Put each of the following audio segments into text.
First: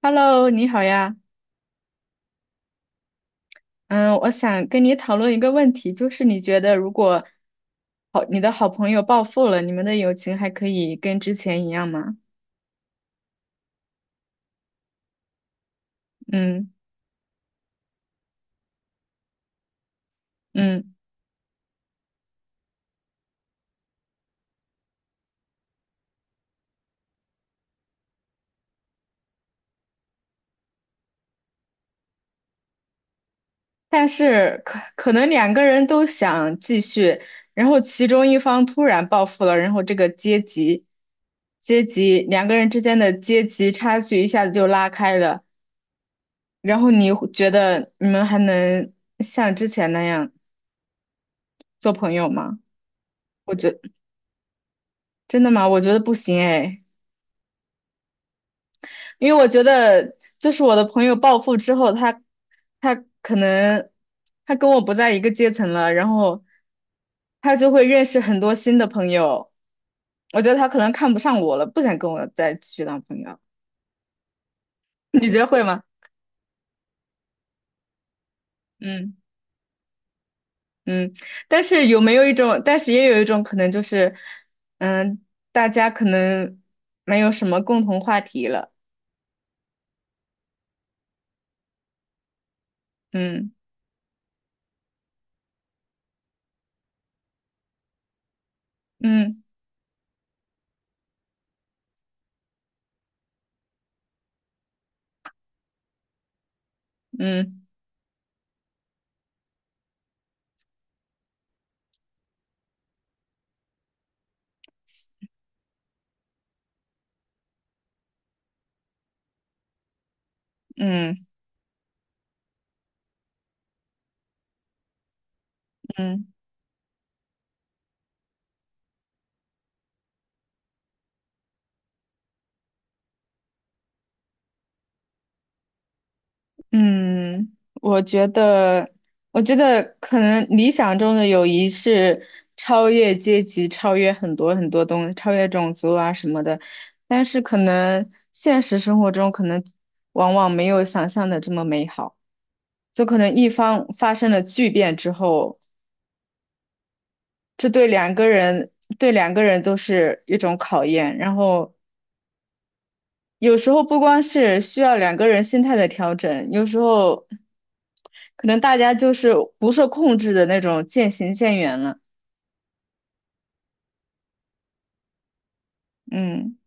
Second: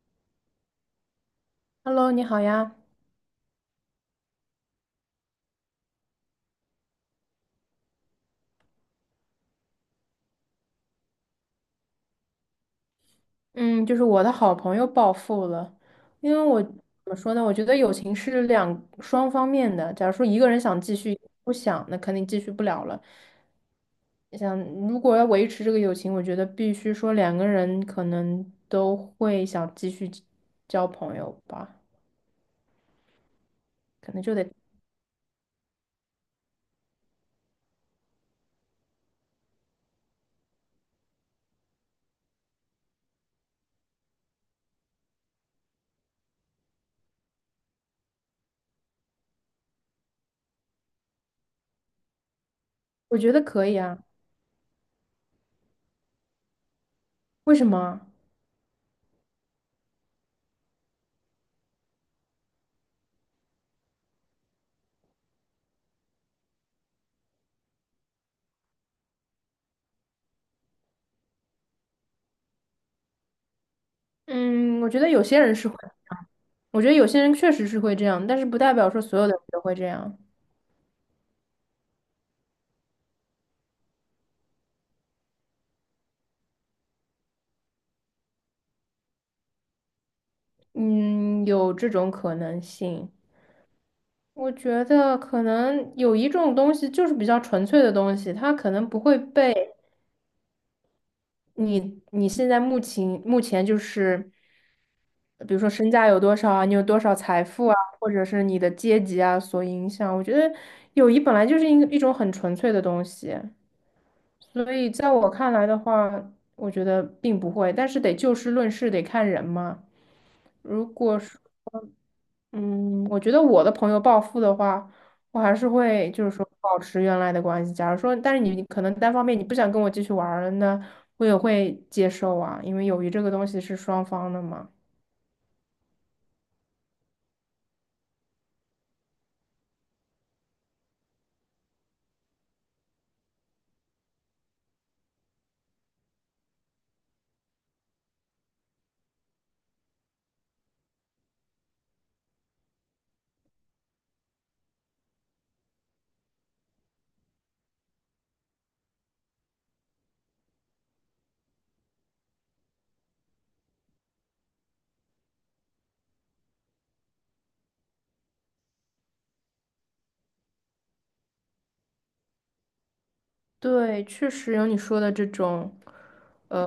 Hello，你好呀。Hello，你好呀。嗯，我想跟你讨论一个问题，就是你觉得如果好，你的好朋友暴富了，你们的友情还可以跟之前一样吗？嗯，就是我的好朋友暴富了，因为我嗯，怎么说呢？我觉得友情是两双方面的。假如说一个人想嗯，继续，不想，那肯定继续不了了。想如果要维持这个友情，我觉得必须说两个人可能都会想继续交朋友吧，但可能就得，是可能两个人都想继续，然后其中一方突然暴富了，然后这个阶级两个人之间的阶级差距一下子就拉开了，然后你会觉得你们还能像之前那样做朋友吗？我觉得我可以觉。啊。真的吗？我觉得不行哎，为什么啊因为我觉得就是我的朋友暴富之后，他可能他跟我不在一个阶层了，然后他就会认识很多新的朋友。我觉得他可能看不上我了，不想跟我再继续当朋友。嗯，我觉得 有你觉些得人会是会，吗？我觉得有些人确实是会这样，但是不代表说嗯，所有的人都会这样。嗯，但是有没有一种，但是也有一种可能就是，嗯，大家可能没有什么共同话题了。嗯，有这种可能性。嗯，我觉得可能友谊这种东西就是比较纯粹的东西，它可能不会嗯，被你现在目前就是，比如说身价有多少啊，你有多少财嗯，富啊，或者是你的阶级啊所影响。我觉得友谊本来就是一种很纯粹的东西，所以在我看来的话，我觉得并不会。但是得就事论事，得看人嘛。如嗯，果说。嗯，我觉得我的朋友暴富的话，我还是会嗯。就是说保持原来的关系。假如说，但是你可能单方面你不想跟我继续玩儿了，那我也会接受啊，因为友谊这个东西是双方的嘛。嗯，我觉得，我觉得可能理想中的友谊是超越阶级、超越很多很多东西、超越种族啊什么的，但是可能现实生活中可能往往没有想象的这么美好，就可能一方发生了巨变之后，这对两个人对两个人都是一种考验，然后有时候不光是需要两个人心态的调整，有时候可能大家就是不受控制的那种渐行渐远了。对，确实有你说的这种，嗯，呃，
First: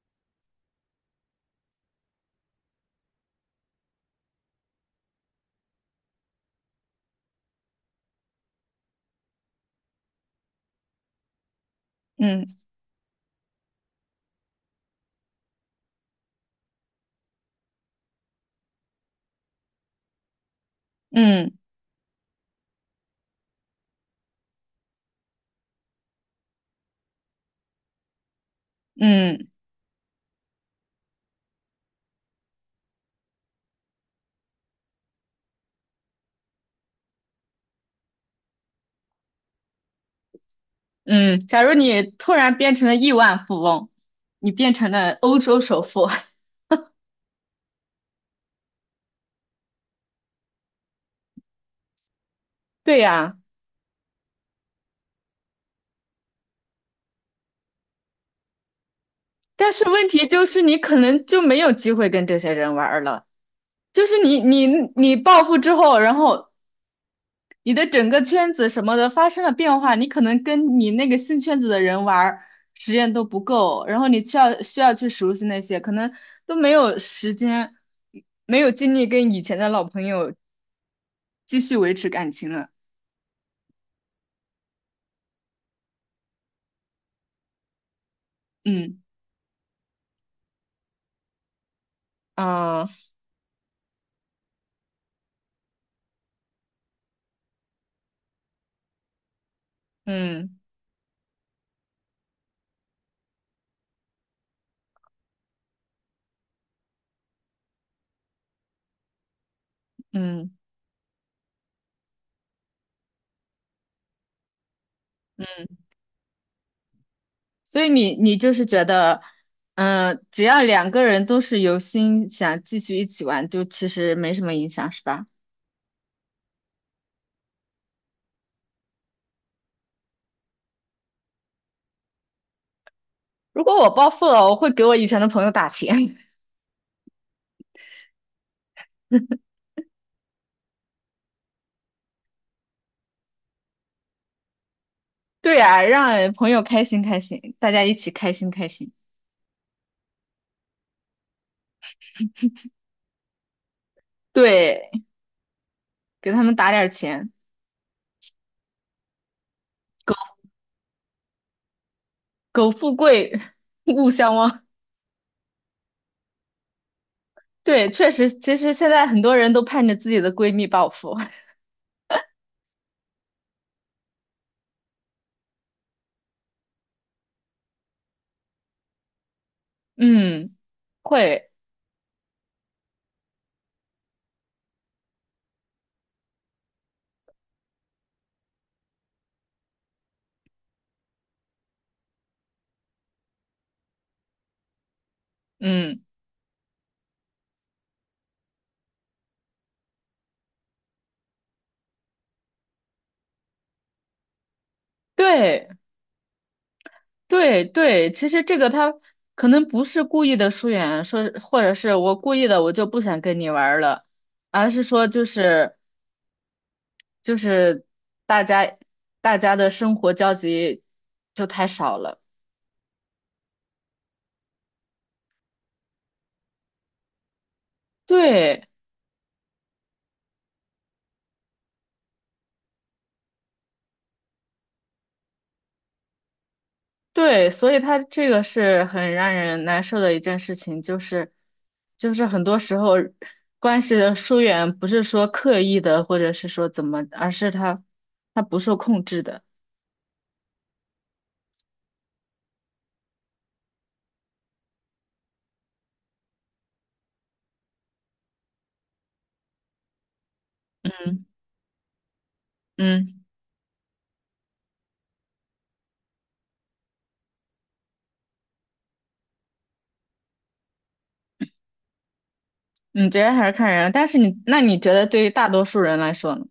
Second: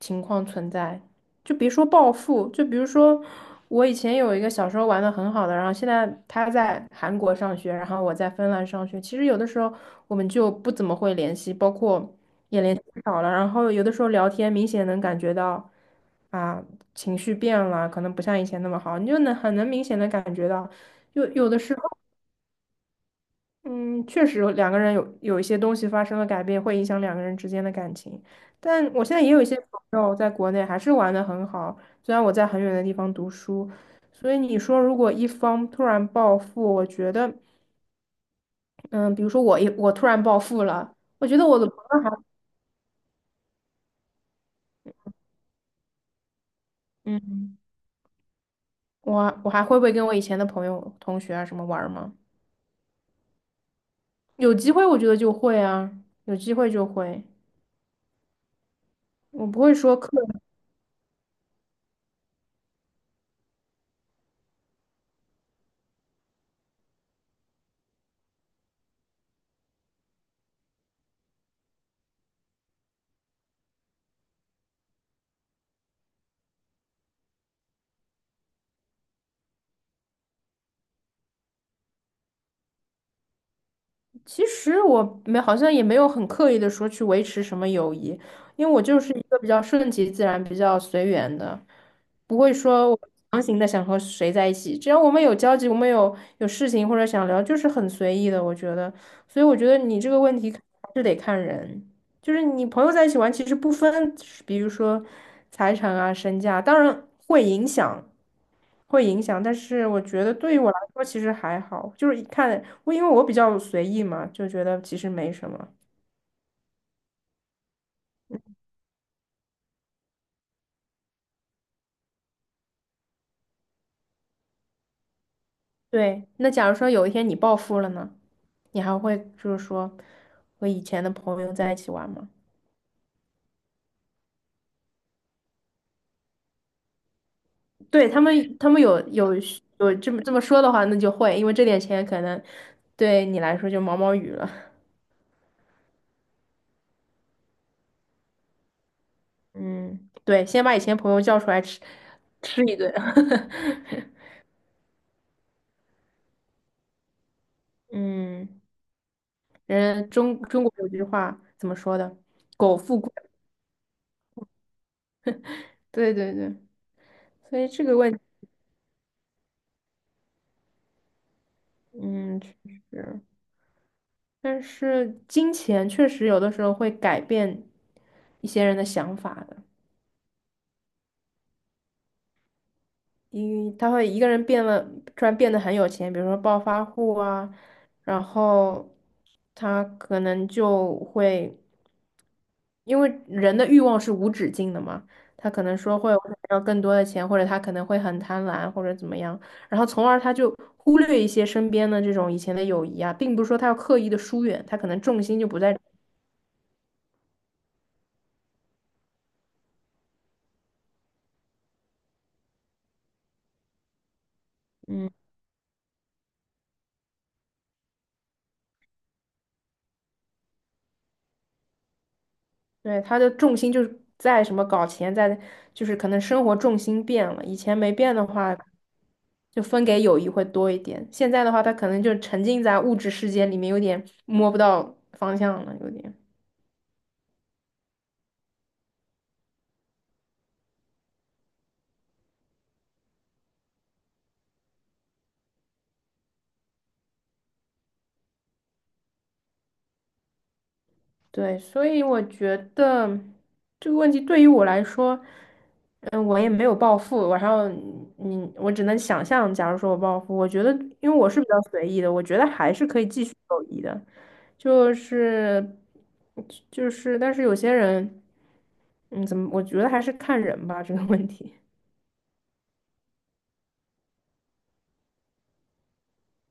情况存在。就别说暴富，就比如说我以前有一个小时候玩的很好的，然后现在他在韩国上学，然后我在芬兰上学。其实有的时候我们就不怎么会联系，包括嗯，也联系少了。然后有的时候聊天，明显能感觉到啊，情绪变了，可能不像以前那么好，你就能很能明显的感觉到。有有嗯，的时候。嗯，确实两个人有一些东西发生了改变，会影响两个人之间的感情。但我现在也有一嗯，些朋友在国内还是玩的很好，虽然我在很远的地方读书，所以你说如果一方突然暴富，我觉得，嗯，比如说我突然暴富了，我觉嗯，得我假的如朋你友还，突然变成了亿万富翁，你变成了欧洲首富，嗯，我还会不会跟我以前的朋友、同学啊什么玩儿吗？对呀，有机会我觉得就会啊，有机会就会，我不但会是说问刻。题就是你可能就没有机会跟这些人玩儿了。就是你暴富之后，然后你的整个圈子什么的发生了变化，你可能跟你那个新圈子的人玩儿时间都不够，然后你需要去熟悉那些，可能都没有时间，没有精力跟以前的老朋友继续维持感情了。其实我没好像也没有很刻意的说去维持什么友谊，因为我就嗯，是一个比较顺其自然、比较随缘的，不会啊，说我强行的想和谁在一起。只要我们有交集，我们有事情或者想聊，就是很随意的，我觉得。所以我觉得你这个问题嗯，还是得看人。就是你朋友在一起玩，其实不分，比如说财产啊、身价，当然会影响，会影响。但是我觉得嗯，对于我来说，其实还好，就是一看我，因为我比较随意嘛，就觉得其实没什么。所以你就是觉得，嗯、只要两个人都是有心想继续一起玩，就其实没什么影响，是吧？对，那假如说有一天你暴富了呢，你还会就是说和以前的朋友在一起玩吗？如果我暴富了，我会给我以前的朋友打钱。对，他们，他们有有这么说的话，那就会，因为这点钱可能对你来说就毛毛雨了。对啊，让朋友开心开心，大家一起开心开心。嗯，对，先把以前朋友叫出来吃一顿。对，给他们打点儿钱，嗯，人苟中国有句话怎么说的？苟富贵，勿相忘。对对对，所以这对，个确问题，实，其实现在很多人都盼着自己的闺蜜暴富。嗯，确实，但是金钱确实有的时候会改变一些人的想法的。嗯，会，因为他会一个人变了，突然变得很有钱，比如说暴发户啊，然后他可能就会，因为人的欲望是无止境的嘛，他可能说嗯，会我想要更多的钱，或者他可能会很贪婪或者怎么样，然后从而他就忽略一些身边的这种以前的友谊啊，并不是说他要刻意的疏远，他可能重心就不对，在。对，对。其实这个他可能不是故意的疏远，说或者是我故意的，我就不想跟你玩儿了，而是说嗯。就是大家大家的生活交集就太少了。对，他的重心就是在什么搞钱，在就是可能生活重心变了，以前没变的话，对。就分给友谊会多一点，现在的话，他可能就沉浸在物质世界里面，有点摸不到方向了，有点。对，所以他这个是很让人难受的一件事情，就是，就是很多时候关系的疏远不是说刻意的，或者是说怎么，而是他不受控制的。对，所以我觉得这个问题对于我来说，嗯，我也没有暴富，然后你，嗯我只能想象，假如说我暴富，我觉得，因为嗯，我是比较随意的，我觉得还是可以嗯，继续友谊的，就是就是，但是有些人，嗯，怎么，我觉得还是看人吧，这个问题。你觉得还是看人，但是你那你觉得对于大多数人来说呢？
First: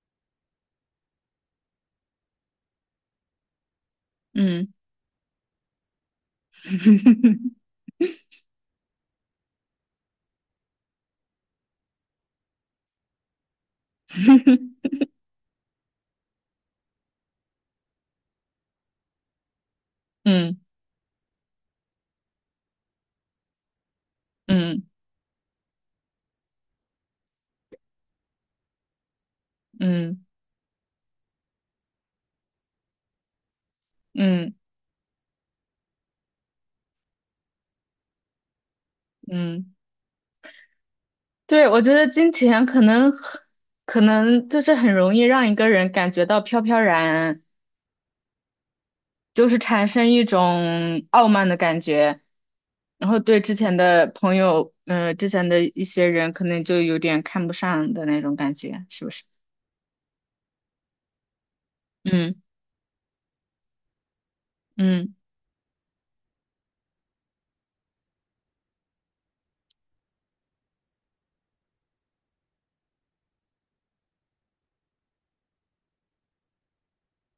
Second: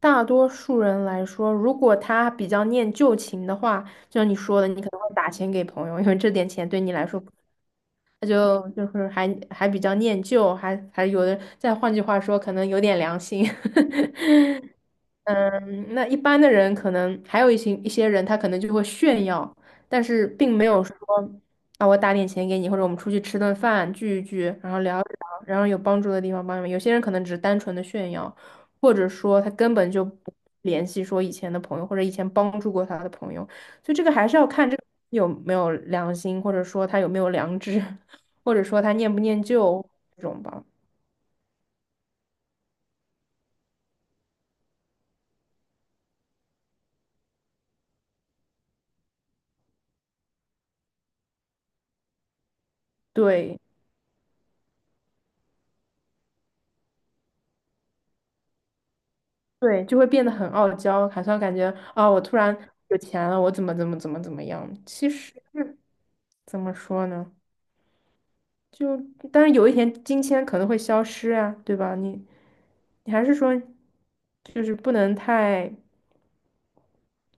大多数人来说，如果他比较念旧情的话，就像你说的，嗯 你可能会打钱给朋友，因为这点钱对你来说。他就就是还比较念旧，还有的，再换句话说，可能有点良心。嗯，那一般的人可能还有一些人，他可能就会炫耀，但是并嗯，没有说啊，我打点钱给你，或者我们出去吃顿饭聚一聚，然后嗯，聊一聊，然后有帮助的地方帮你们。有些人可能只是单纯的炫耀，或者说他根本就嗯，不联系说以前的朋友或者以前帮助过他的朋友，所以这个还是要嗯，看这个有没有良心，或者说他有没有良知，或者说他念不念嗯，旧这种吧。对，我觉得金钱可能就是很容易让一个人感觉到飘飘然。就是产生一种傲慢的感觉，然后对之对。前的朋友，嗯，之前的一些人可能就有点看不上的那种感觉，是不是？对，就会变得很傲娇，好像感觉啊，我嗯，突然有钱了，我怎么怎么怎么怎么样？其嗯，实怎么说呢？就但是有一天金钱可能会消失啊，对吧？你你还是说，就是不能太。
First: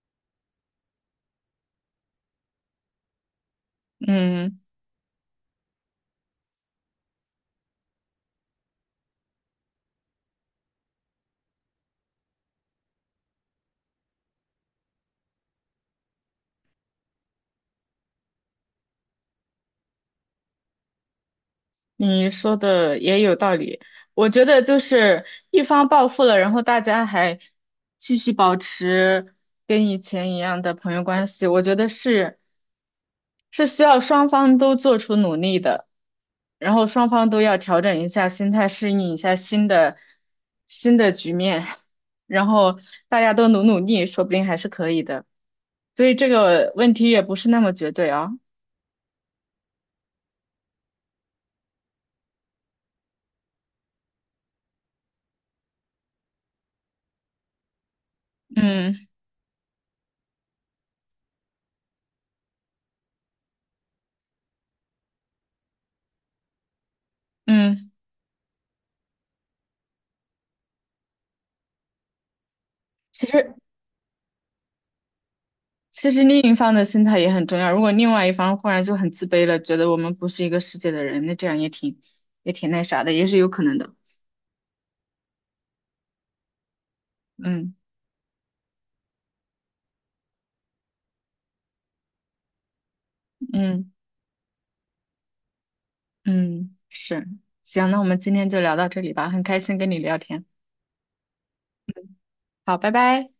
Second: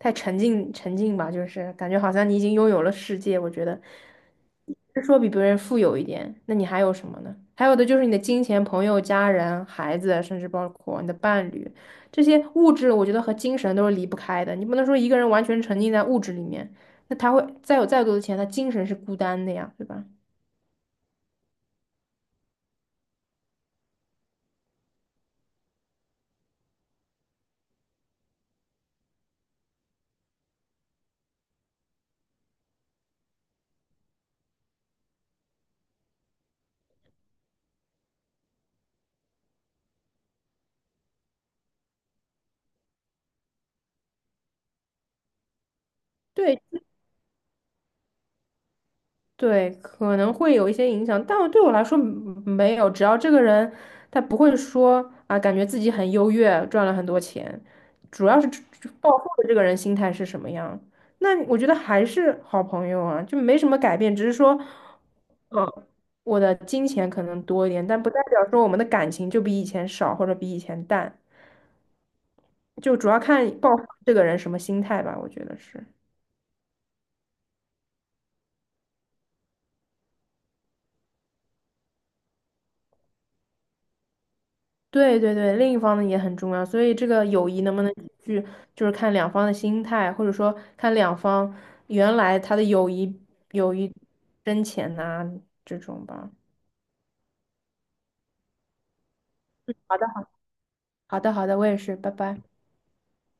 太沉浸吧，就是感觉好像你已经拥有了世界。我觉得，嗯，是说比别人富有一点，那你还有什么呢？还有的就是你的金钱、朋友、家人、孩子，甚至包括你的伴侣，这些物质，我觉得和精神都是离不开的。你不能说一个人完全沉浸在物质里面，那他会再有再多的钱，他精神是孤单的呀，对吧？你说的也有道理，我觉得就是一方暴富了，然后大家还继续保持跟以前一样的朋友关系，我觉得是是需要双方都做出努力的，然后双方都要调整一下心态，适应一下新的局面，然后大家都努努力，说不定还是可以的。所以这对，个问题也不是那么绝对啊。对，可能会有一些影响，但对我来说嗯没有。只要这个人他不会说啊，感觉自己很优越，赚了很多钱，主要是这嗯，暴富的这个人心态是什么样。那我觉得还是好朋友啊，就没什么改变，只是说，嗯，我的金钱可能多一点，嗯，但不代表说我们的感情就比以前少或者比以前淡，就主要其看实。暴富这个人什么心态吧，我觉得是。其实另一方的心态也很重要。如果另外一方忽然就很自卑了，觉得我们不是一个世界的人，那这样也挺那啥的，也是有可能的。对对对，另一方呢也很重要，所以这个友谊嗯，能不能去，就是看两方的心态，或者说看两方原来他的友谊友嗯，谊深浅呐、这种吧。嗯，是。行，那我们今天就聊到这里吧，很开心跟好你的。聊天。好的好的，我也是，拜拜。好，拜拜。